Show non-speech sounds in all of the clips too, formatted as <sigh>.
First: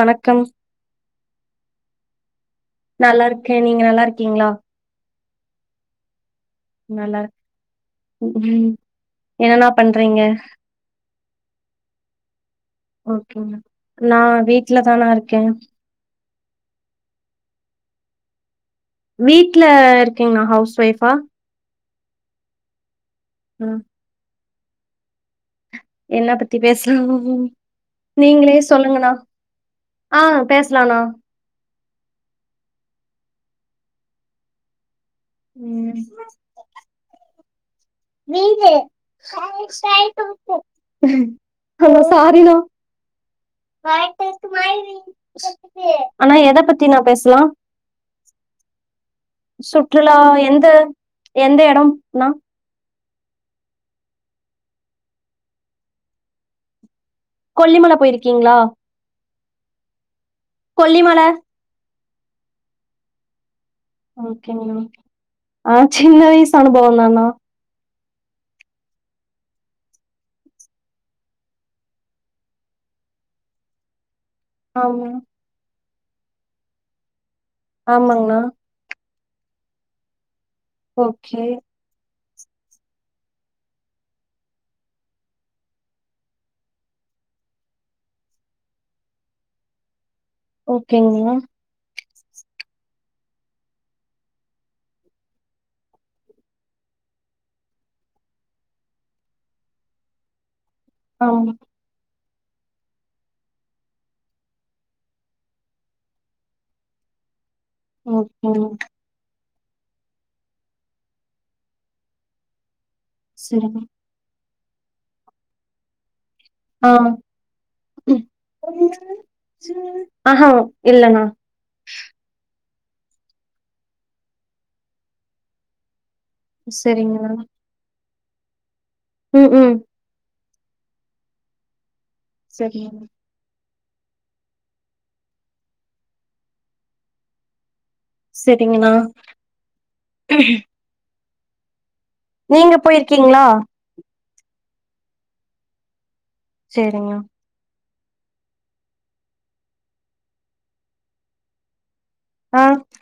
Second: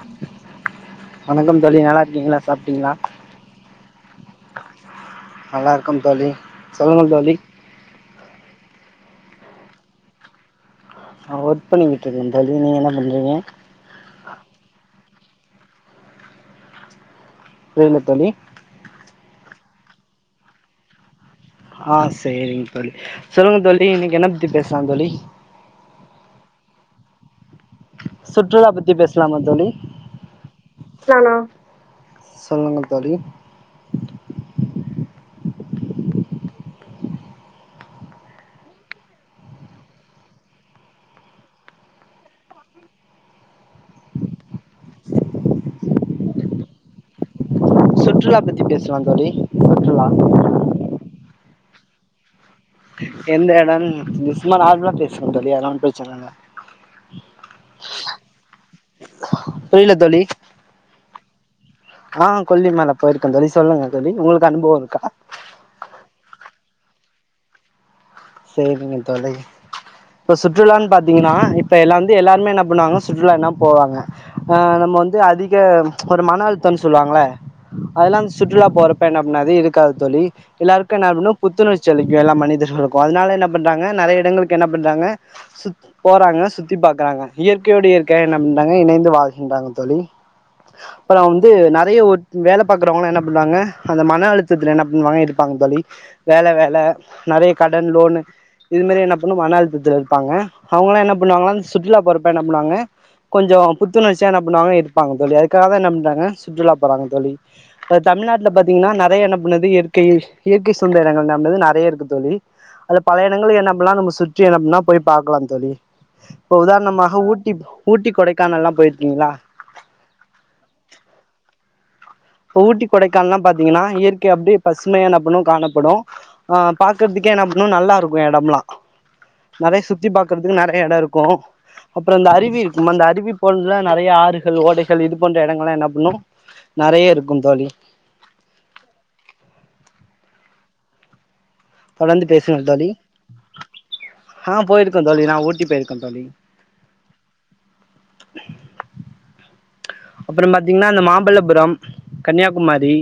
வணக்கம் வணக்கம் தோழி நல்லா இருக்கீங்களா சாப்ட்டீங்களா நல்லா இருக்கே நீங்க நல்லா இருக் கீங்களா நல்லாாரக்கம் தோழி சொல்லுங்க நல்லா தோழி உ ம் என்னன்னா பண்றீங்க நா ஒர்க் பண்ணிக்கிட்டு இருக்கே தோழி நீங்க என்ன பண்றீங்க கே ல த தோழி வீட்ல இருக்கீங்கண்ணா ஹவுஸ் ஒய்ஃபா ஆ செரிங்க தோழி சொல்லுங்க ம் தோழி இன்னைக்கு என்னப்பத்தி பேஸ் சங்கலி என்ன பத்தி பேசலா நீங்களே சுற்றுலா பத்தி சொல்லுங்கண்ணா பேசலாமா தோழி ஆ பேசலாம்ண்ணா நானா சொல்லுங்க தோழி ம் ஹா சாரினா அண்ணா எத பத்தினா பேசலா சுற்றுலா பத்தி பேசலா தோழி சுற்றுலா எந்த எந்த எடோ நா எந்த எடனு சும்மா நார்மலா பேசுற தோழி அதுனால ஒன்னு பிரச்சன இல்ல கொல்லிமல போயிருக்கீங்களா புரில தோழி கொல்லிமல ஆ கொல்லி மல போயிருக்கே தோழி சொல்லுங்க தோழி உங்களுக்கு ஓகேங்க அனுபவோ ஓகே இருக்கா ஆ சின்ன வயசு அனுபவந்தானா செரிங்க தோழி இப்ப சுற்றுலான்னு பாத்தீங்கன்னா இப்ப எல்லா வந்து எல்லாருமே என்ன பண்ணுவாங்க சுற்றுலா என்னா போவாங்க ஆ நம்ம ஆமா வந்து அதிக ஒரு மன அழுத்தம்னு சொல்லுவாங்கள அதுலா வந்து ஆமாங்கண்ணா சுற்றுலா போற ப்ப என்ன பன்னாது இருக்காது தோழி எல்லாருக்கு என்ன ஆகுன்ன ஓகே புத்துணர்ச்சி அளிக் இங்க எல்லா மனிதர்கலோ ஒரு நாளு என்ன பண்றாங்க நறைய எடங்களுக்கு என்ன பண்றாங்க சுத் போறாங்க சுத்தி பாக்கறாங்க இயற்கையோடு இயற்கைய என்ன பண்றாங்க இணைந்து வாழ்கின்றாங்க தோழி அப்புற ஓகேங்கண்ணா வந்து நறைய ஓ வேல பாக்கறவங்கலா என்ன பண்ணுவாங்க அந்த மன அழுத்தத்தில்ல என்ன பண்ணுவாங்க இருப்பாங்க தோழி வேல வேல நெறைய கடன் லோனு இது மாரி என்ன பண்ணு மன அழுத்தத்துல இருப்பாங்க அவுங்கல்ல என்ன ஆ பண்ணாங்களாம் சுட்ருலா போற ப்ப என்ன பண்ணுவாங்க கொஞ்ச புத்துணர்ச்சியா என்ன பண்ணுவாங்க இருப்பாங்க தோழி அதுக்காகதா என்ன பண்றாங்க சுற்றுலா போறங்க தோழி அ தமிழ்நாட்ல ஓகேண்ணா பாத்தீங்கன்னா நெறைய. என்னப் போனது இயற்கை இயற்கை சுந்தரங்கள்து நெறைய இருக்கு தோழி அது பழைய இடங்கள்க் என்ன சரிங்க பண்ல நம்ம சுத் த்தி என்னா பண்ண போய் பாக்கலா தோழி இப்போ ஆ உதாரணமாக ஊட்டி ஊட்டி ம் கொடைக்கானல்லாம் போயிருக்கீங்களா ஆஹ இல்லண்ணா இப்போ ஊட்டி கொடைக்கானல்லா பாத்தீங்கன்னா இயற்கை அப்டியே பசுமையா என்ன பண்ணும் காணப்படும் ஆ சரிங்கண்ணா பாக்கறதுக்கே என்ன பண்ணும் நல்லா இருக் வேடம்பல்ல ம் ம் நெறைய சுத்தி பாக் இருக்கறதுக்கு நெறைய எடம் இருக்கும் அப்புற அந்த அருவி இருக்கும் அந்த சரிங்கண்ணா அருவி போன்ற நெறைய ஆறுகள் ஓடைகள் இது போன்ற எடங்கள்லா என்ன பண்ணும் நெறைய இருக் கும் தோழி சரிங்கண்ணா தொடர்ந்து பேசுங்கள் நீங்க தோழி போயிருக்கீங்களா ஆ போயிருக்கே தோழி நா ஊட்டி போயிருக்கே தோழி சேரிங்க ம் அப்புற பாத்தீங்கன்னா இந்த மாம்பல்லபுரம் ஆ கன்னியாகுமரி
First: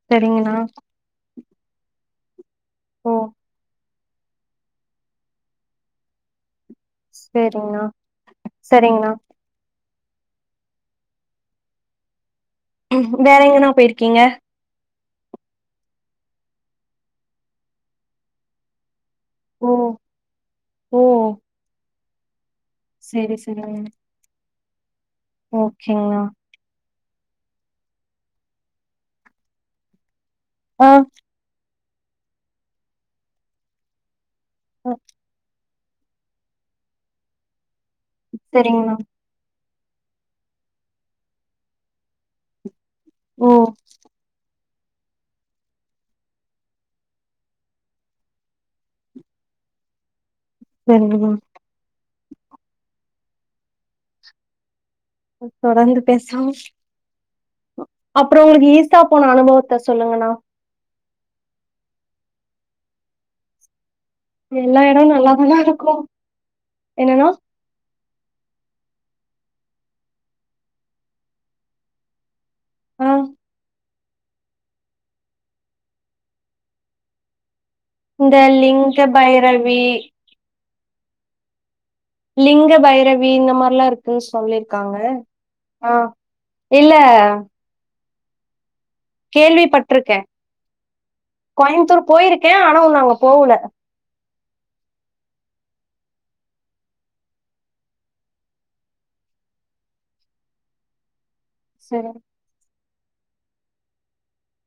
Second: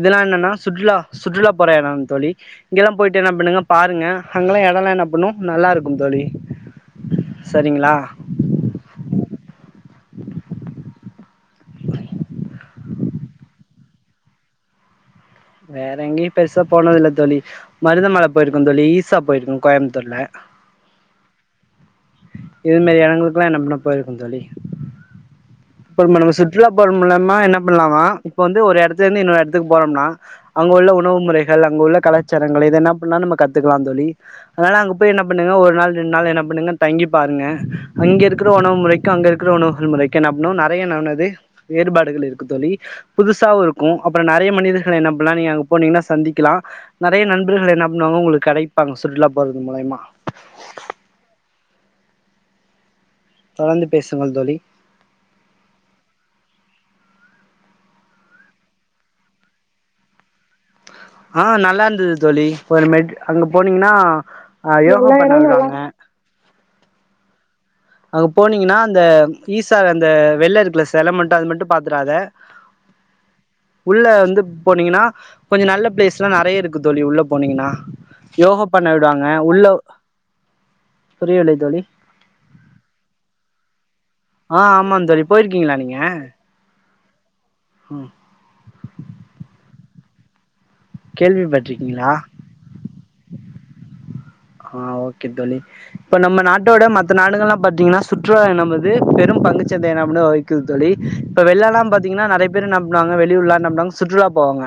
இதெல்லா என்னன்னா சரிங்கண்ணா சுற்றுலா சுற்றுலா போற எட தோழி இங்க தா ஓ போயிட்டு என்ன பண்ணுங்க பாருங்க அங்கெல்லா எடம்லா என்ன பண்ணும் நல்லா இருக்கும் தோழி சேரிங்ணா சரிங்களா சரிங்ணா <inaudible> ம் வேற எங்கன்னா போயிருக்கீங்க வேற எங்கேயு பெருசா போனதில்ல தோழி மருத மல போயிருக்கோ தோழி ஈசா போயிருக்கோ ஓ கோயம்புத்தூர்ல ஓ இதுமாரி இடங்களுக்லா ந முன்ன போயிருக்கே தோழி இப்ப நம்ம ஓகேயா நம்ம சுற்றுலா மூலமா என்ன பண்ணலாமா இப்ப வந்து ஒரு எடத்ல இருந்து இன்னொரு எடத்துக்கு போறோம்னா அங்க ஆ உள்ள உணவு முறைகள் அங்க உள்ள கலச்சாரங்கள் இத என்ன பண்ணா நம்ம கத்துக்லா தோழி அதனால அ அங்க போய் என்ன பண்ணுங்க ஒரு நாள் ரெண்டு நாள் என்ன பண்ணுங்க தங்கி பாருங்க அங்க இருக்ற ஒணவு சரிங்கண்ணா முறைக்கு அங்க இருக்ற ஒணு முதல்முறைக்குன இன்னு நெறய நனது வேறுபாடுகள் இருக்கு தோழி ஓ புதுசாவு இருக்கு அப்ற நெறய மனித என்ன பண்ண நீங்க அங்க போனீங்கனா சந்திக்கலா நெறய நண்பர்கள் என்னா பண்ணுவாங்க உங்களுக்கு கிடைப்பாங்க சுற்றுலா போறது மூலியமா சரிங்கணா தொடர்ந்து பேசுங்கள் தோழி தொடர்ந்து பேசும் அப்றோ உங்களுக்கு ஈசா போன அனுபவத்த சொல்லுங்கணா ஆ நல்லா இருந்தது தோழி ஒரு மெட் அங்க போனீங்கனா ஆ எல்லா யோகா பண்றாங்க என்னன்ணா அங்க போனீங்கனா அந்த ஈசால அந்த வெள்ள இருக்குல செல மட்டு அது மட்டு பாத்துறாத ஆ உள்ள வந்து போனீங்கனா கொஞ்ச நல்ல பிளேஸ் எல்லா நெறய இருக்கு தோழி உள்ள போனீங்கனா இந்த லிங்க பைரவி புரியலை தோழி லிங்க பைரவி இந்த மாரிலா இருக்கு ஆ ஆமாந்தோழி போயிருக்கீங்களா நீங்க இல்ல உம் கேள்வி பட்ருக்கே கோயமுத்தூர் கேள்விப்பட்டிருக்கீங்களா போயிருக்கே ஆன உ நாங்க போவல ஆ ஓகே தோழி இப்ப நம்ம நாட்டோட மத்த நாடுகள்ல்லா பாத்தீங்கன்னா சுற்றுலா என்பது பெரும் பங்குச்சந்தை என்ன அப்படனு வகிக்குது தோழி வெள்ளெல்லா சரி பாத்தீங்கன்னா நெறைய பேர் நம் நங்க வெளி ஊர்ல்லா நம்னக் சுற்றுலா போவாங்க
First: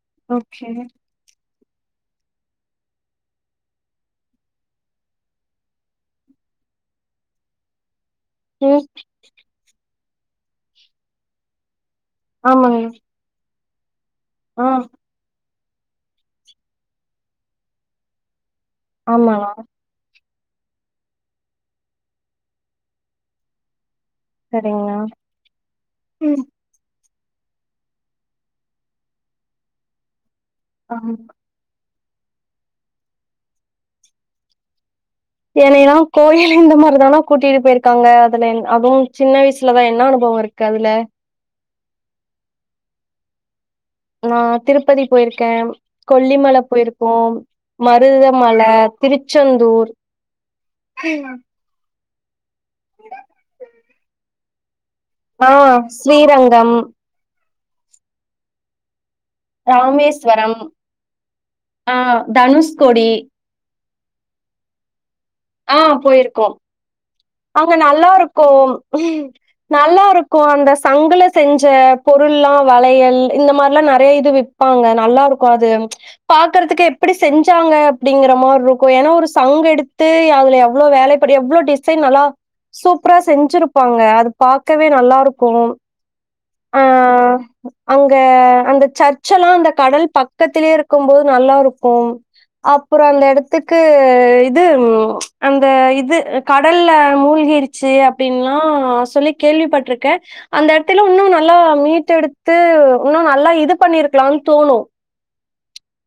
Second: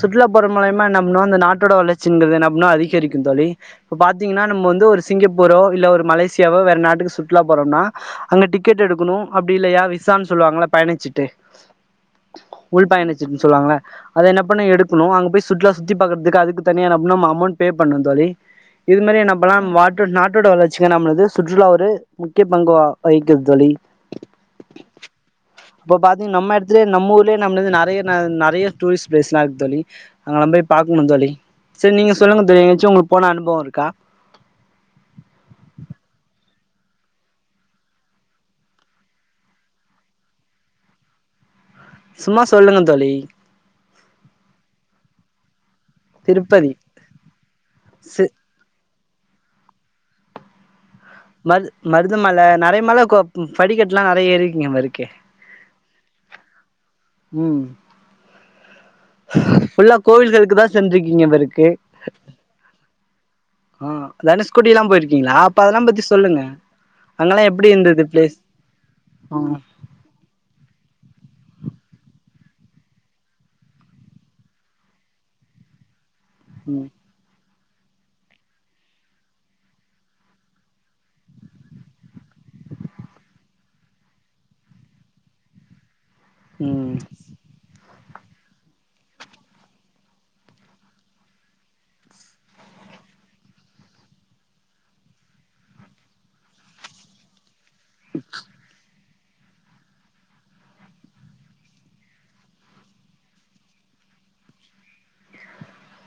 சுற்றுலாப்புற ஓகே மலயமா நம்னு அந்த நாட் ட்டோட வளர்ச்சிங்கிறது என்ன அப்னா அதிகரிக்கு தோழி இப்போ பாத்தீங்கன்னா நம்ம வந்து ஒரு சிங்கப்பூரோ இல்ல ஒரு மலேசியாவோ வேற நாட்டுக்கு சுற்றுலா போறோம்னா அங்க ம் டிக்கெட் எடுக்கணு அப்பிடி இல்லையா விஷ விஸான்னு சொல்லுவாங்கள பயணிச்சீட்டு ஆமாங்க உள் பயணச்சீட்டுன்னு சொல்லுவாங்களா அத என்ன பண்ண ஆ எடுக்கணு அங்க போய்ஸ் சுற்றுல சுத்தி பாக்கறதுக்கு அதுக்கு தனியா நம்மளு அமௌண்ட் பே பண்ணு தோழி இது மாரி ஆமாண்ணா நம்பலா வாட்ர் நாட் ட்தோட வளர்ச்சிக்க நம்லுது சுற்றுலா ஒரு முக்கிய பங்கு வகிக்து தோழி சரிங்கண்ணா இப்ப பாத்தீங் நம்ம இடத்துல நம் ல்லே நம்லுது நெறைய நெறைய டூரிஸ்ட் பிளேஸ்ல்லா இருக்கு தோழி அங்கெல்லா போய் பாக்கணு தோழி சேரி நீங்கள் சொல்லுங்க தோழி எங்காச்சும் உங்களுக்கு அனுபவக்கு <inaudible> என்னையல்லா கோயில் இந்த மாரிதானா கூட்டிட்டு போயிருக்காங்க அதுல அதுவும் சின்ன வயசுலதா என்ன அனுபவ இருக்கு அதுல சும்மா சொல்லுங்க தோழி நா திருப்பதி போயிருக்கே கொல்லிமல திருப்பதி போயிருக்கு சி மருதமல திருச்செந்தூர் <inaudible> மரு மருதமல நெறைய மல கோ படிக்கட்டலா நெறைய இருக்கீங்க ம இருக்கு ஆ ஸ்ரீரங்கம் ம் ஃபுல்லா ராமேஸ்வரம் கோவில்களுக்கு தா சென்றிருக்கீங்க போல இருக்கு அ தனுஷ்கோடி ஆ தனுஷ்கோடில்லா போயி க்கீங்களா அப்ப ஆ அதெல்லா பத்தி சொல்லுங்க போயிருக்கோ அங்கெல்லா எப்டி அங்க இருந்தது நல்லா பிளேஸ் இருக்கு ம் நல்லா இருக்கு அந்தஸ் சங்குல செஞ்ச பொருல்லா வளையல் இந்த மாரில்லா நெறைய இது விப்பாங்க நல்லா இருக்கு அது பாக்கறதுக்கு ம் எப்டி செஞ் சவுங்க அப்டிங்கிற மார்ருக்கும் ஏனா ஒரு சங்க எடுத்து அதுல எவ்ளோ வேல படு எவ்ளோ டிஸ் சைன் நல்லா சூப்பரா செஞ்சிருப்பாங்க அது பாக்கவே நல்லாருக்கும் ம் அங்க அந்த சர்ச்செல்லா அந்த கடல் பக்கத்திலே இருக்கும் போது நல்லாருக்கும் அப்றோ அந்த எடத்துக்கு இது அந்த இது கடல்ல மூழ்கி இருக் சி அப்டின்லா சு சொல்லி கேள்விப்பட்ருக்க அந்த எடத்துல உன்னும் நாத் நல்லா மீட்டெடுத்து உன்னும் நல்லா இது பண்ணிருக்லானு தோணும்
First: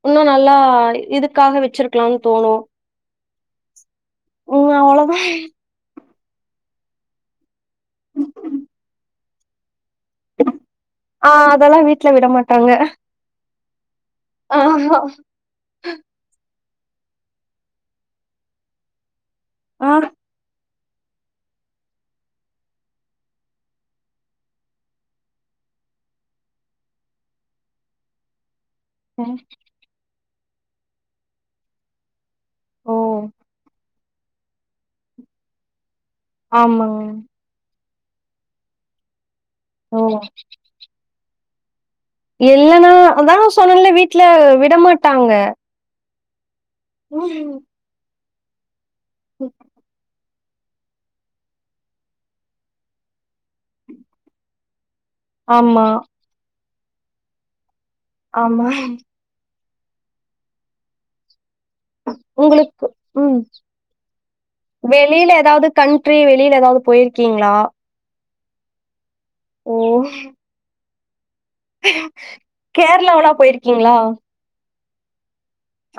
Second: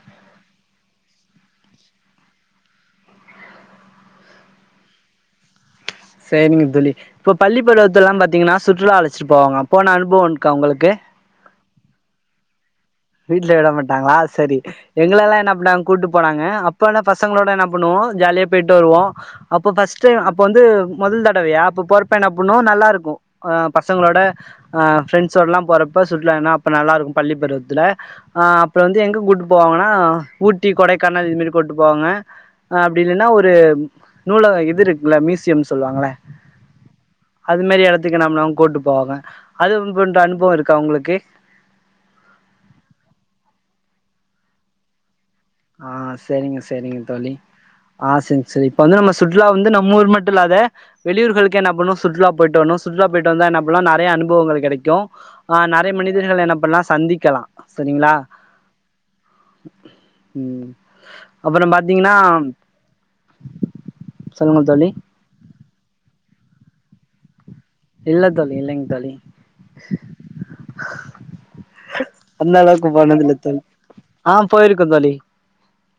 உன்னும் நல்லா இதுக்காக வச்சிருக்லானு தோணும் ம் அவ்ளோதா செரிங்க தோலி இப்போ பள்ளிப் பருவத்துலா பாத்தீங்கனா சுற்றுலா அழச் சீ போங்காப் ஆ அதெல்லா வீட்ல விட மட் டங்க வீட்ல விட மட் டாங்ளா செரி எங்கலலா என்ன பன்னாங் கூட்டு போனாங்க அப் இப்பனா பசங்ளோட என்ன பண்ணுவோ ஜாலியா போய்ட்டு வருவோ அப்போ ஆ. ஃபர்ஸ்ட் டையோ அப்ப வந்து முதல் தடவையா அப்போ போறப்ப என்ன புன்னும் நல்லாருக்கும் ஆ பசங்களோட ஆ ஃபிரண்ட்ஸோடலா போறப்ப சுற்றுலானா அப்ப நல்லாருக்கும் பள்ளி பருவத் துல ஆ இப்ப வந்து எங்க சரி. கூட்டு போவாங்கனா ஊட்டி கொடைக்கானல் இதுமாரி கூட்டு போவாங்க அ ஓ! அப்டி இல்லனா ஒரு நூலக இதுருக்குல மியூசியம்னு சொல்லுவாங்கள ஆமாங் இதுக்கு நம் நம் கூட்டு போவாங்க அது போன்ற அனுபவம் இருக்கா உங்ளுக்கு இல்லனா அதா நா சொன்னல வீட்ல விடமாட்டாங்க ஆ செரிங்க செரிங்க தோழி ம். ஆ சென் செரி இப்ப வந்து நம்ம சுற்றுலா வந்து நம்ம ஊர் மாரி தில்லாத வெளியூர்களுக்கு என்ன பண்ணு சுற்றுலா போய்டு வர்னு சுற்றுலா போய்ட்டு வந்தா நம்புள்ளா நறைய அனுபவங்கள் கெடைக்கும் ஆ ஆமா நறைய மனிதர்கள் என்ன பண்லா சந்திக்கலா சரிங்களா ஆமா ம் ம் அப்புறோ பாத்தீங்கன்னா உங்களுக்கு ம் சொல்லுங்க தோழி வெளில எதாவ்து கண்ட்ரி வெளில எதாது போயிருக்கீங்ளா இல்ல தோழி இல்லைங் தோழி ஓஹ் அந்த அளவுக்கு கேரளாவுலா போயிருக்கீங்ளா? க்கந்‌ தோழி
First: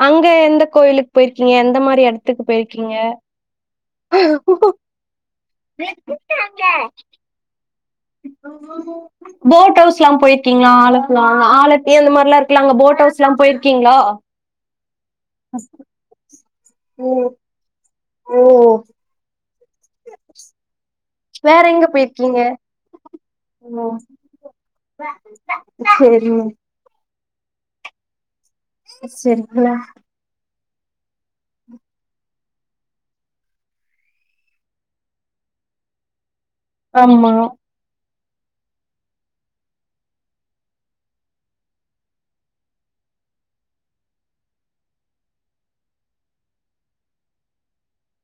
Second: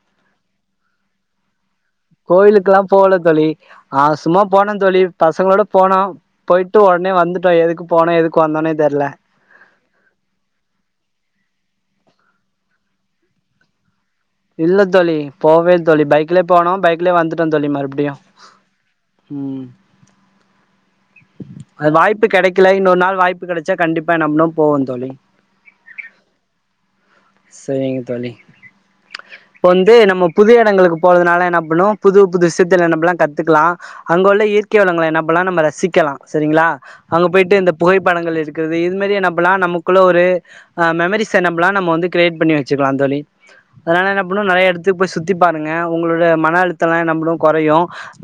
அங்க எந்த கோயிலுக் போயிருக்கீங்க எந்த மா கோயிலுக்குல்லா போல தோழி ஆ‌ சும்மா போனொ தோழி பசங்களோட போனோ போயிட்டு ஒடனே வந்துட்டோ எதுக்கு போனோ எதுக்கு வந்தோனே தெர்ல போட் ஹவுஸ்லா போயிருக்கிங்ளா ஆலப்புழா ஆலப்பியு அந்த மார்லா இரு க்ல அங்க போட் ஹவுஸ்லா போயிருக்கிங்ளா? இல்ல தோழி போவே தோழி பைக்லே போனோ பைக்லே ம். வந்துட்டோ தோழி மறுப்டியு ஓ! ம் <inaudible> வேற எங்க அ வாய்ப்பு போயிருக்கீங்க? கெடைக்கல இன்னொரு நாள் வாய்ப்பு கெடச்சா ஓ! கண்டிப்பா நம்ளு போவோ தோழி சரிங்க. செரிங்க தோழி இப்ப சரிங்களா. வந்து நம்ம புதிய எடங்களுக்கு போறதுனால என்ன பண்ணுவொ புது புது விஷ்யத்துல நம்பல்லா கத்துக்கலா அங்க உள்ள இயற்கை வளங்கள‌ என்ன பண்லா நம்ம ரசி க்கெலா செரிங்களா அங்க ஆமா. போயிட்டு இந்த புகை படங்கள் எடுக்குறது இது மாரி என்னா பண்லா நமக்குள்ள ஒரு அ மெமரிஸ என்ன பல்லா நம்ம வந்து கிரியேட் பண்ணி வச்சுக்கலா தோழி அதுனால என்ன பண்வொ நறைய எடத்துக்கு போய் சுத்தி பாருங்க உங்ளோட மன அழுத்தல்லா என்ன பண்ணு கொறையு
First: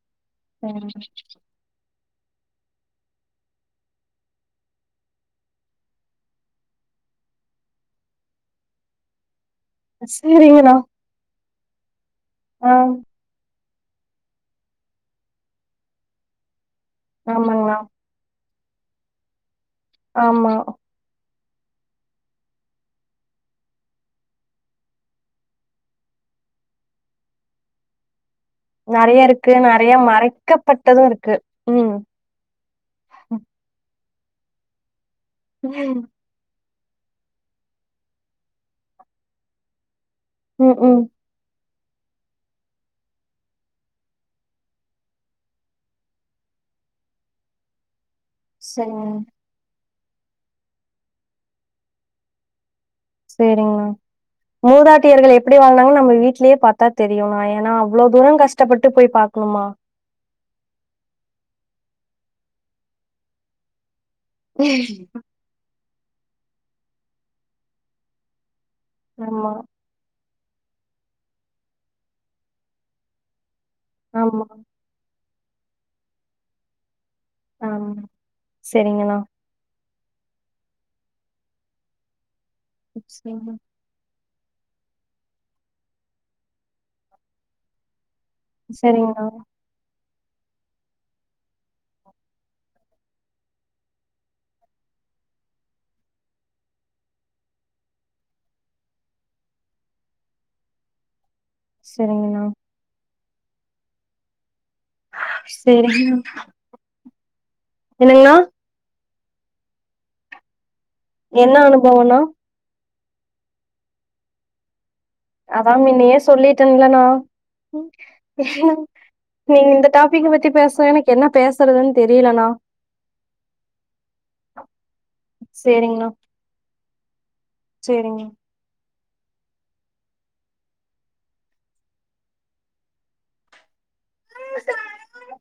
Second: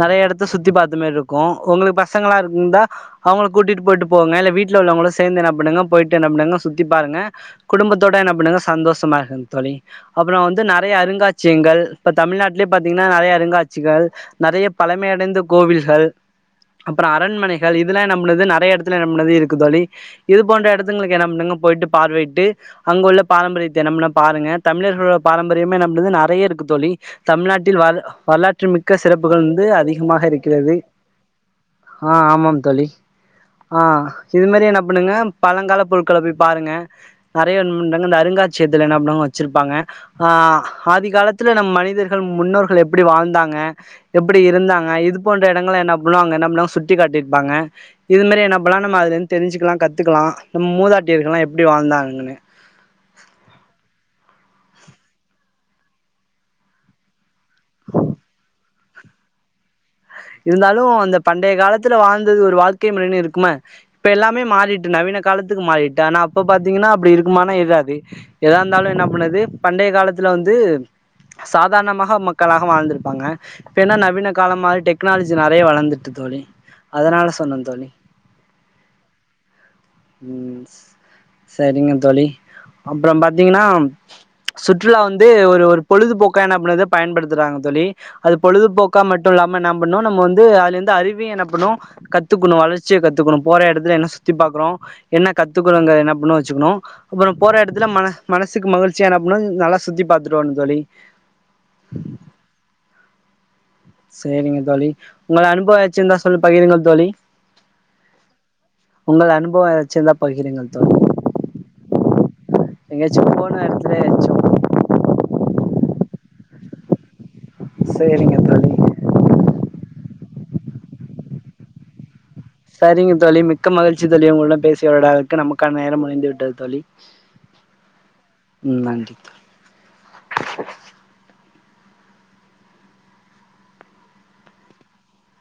நறைய எடத்த சுத்தி ம். பாத்த மாரி இருக்கு ஒங்களுக்கு ப சங்களா இரு ந்தா அவங்கள கூட்டிட்டு போயிட்டு போங்க இல்ல வீட்ல உள்ளவுங்களு சேந்து என்ன பண்ணுங்க போயிட்டு என்ன பண்ணுங்க சுத்தி பாருங்க குடும்பத்தோட என்ன பண்ணுங்க சந்தோஷமா இருங் தோழி அப்புற வந்து சரிங்கண்ணா. நெறைய அருங்காட் ஷியங்கள் இப்ப தமிழ்நாட்லே ஆ பாத்தீங்னா நறைய அருங்காட் சிகள் நறைய பழமையடைந்த கோவில்கள் அப் அரண்மனைகள் ஆமாங்கண்ணா. இது எல்லா நம்பளது ந நறைய எடத்துல நம்மளது இருக் கு தோழி இது ஆமா. போன்ற எடத்துங்களுக்கு என்ன பண்ணனு போயிட்டு பார்வையிட்டு அங்கு உள்ள பாரம்பரியத்தை நம்ன பாருங்க தமிழர்கள பாரம்பரியமே நம்மளது நெறைய இருக்கு தோழி தமிழ்நாட்டில் வாழு வள நறைய இருக்கு நறைய மறைக்கப்பட்டதும் இருக்கு ம் ஆ ஆமா தோழி ஆ இது மாரி என்ன பண்ணுங்க பழங்கால பொருட்கள போய் பாருங்க நெறையாங்க இந்த அருங்காட்சியத்துல ன்ன பண்ணுவாங்க வச்சிருப்பாங்க ஆ ம் ம் ஆதிகாலத்துல நம் மனித இது முன்னோர்கள் எப்டி வாழ்ந்தாங்க எப்டி இருந்தாங்க இது போன்ற எடங்கலா என்ன பண்ணுவாங்க என்ன பண்ணு சொ சுத்தி காட்டிருப்பாங்க இது மாரி என்ன பண்லா நம்ம சரிங்க அதுலந்து தெரிஞ்சிக்கலா கத் கத்துக்கலா நம் மூதாட்டியர்கெல்லா எப்டி வாழ்ந்தாங்கன்னு சேரிங்கண்ணா மூதாட்டியர்கள் எப்டி வாழ்ந்தங்க நம்ம வீட்லயே பார்த்தா தெரியுண்ணா ஏன்னா அவ்வள. தூரம் கஷ்டப்பட்டு போய் பாக்கணுமா இருந்தாலு அந்த பண்டைய காலத்துல வாழ்ந்தது ஒரு வாழ்க்கை முறனு இருக்குமா இப்ப எல்லாமே மாறிட்டு நவீன காலத்துக் மாறிட் டானா அப்ப பாத்தீங்கன்னா அப்டி இருக்குமன்ன இருக்காது ஏதாவ இருந்தாலு என்ன பண்ணது ஆமா பண்டைய காலத் இதுல வந்து சாதாரணமாக மக்களாக வாழ்ந்துருப்பாங்க. ஏனா நவீன ஆமா கால மாறிட்டேப் டெக்னாலஜி நெறைய வளந்துருக்கு தோழி அதனால சொன்னே தோழி ஆமா செரிங்கண்ணா ம் ம் சேரிங்க தோழி அப்புற சரிங்க பாத்தீங்கன்னா சுற்றுலா வந்து ஒரு ஒரு பொழுதுபோக்க என்ன பண்ணுது பயன்படுத்துறாங்க தோழி அது பொழுதுபோக்கா செரிங்கண்ணா மட்டு இல்லாம நம்ப நோட் நம்ம வந்து அதுலருந்து அருவிய என்ன பண்ணும் கத்துக்கணு வளர்ச்சிய கத்துக்கணும் போற எடத்துல என்ன சுத்தி பாக்கறோ என்ன கத்துக்குறோங்க என்ன பண்ணு வச்சுக்கணு அப்ற போற இடத்துல மனசுக்கு மகிழ்ச்சியா என்ன பண்ணு நல்லா சுத்தி பாத்துட்டு வரனு தோழி சரிங்கணா சேரிங்க தோழி உங்க அனுபவ ஏதாச்சு இருந்தா சொல்லி பகிருங்க தோழி ஏனுங்கண்ணா உங்கள் அனுபவ அனுபவ ஏதாச்சு இருந்தா பகிருங்க தோழி என்ன அனுபவணா எங்காச்சு போன எடத்ல எதாச்சு அதா முன்னேயே சொல்லிட்டு இருந்தே ணா சேரிங்க தோழி நீங்க இந்த டாபிக் பத்தி பேசுனா எனக்கு என்ன பேசுறதுனு தெரிய சரிங்க தோழி மிக்க மகிழ்ச்சி தோழி உங்களோட பேசியவரடாக இருக்கு நமக்கான நேரம் முடிந்து விட்டது தோழி சேரிங்க <inaudible> உ <unintelligible>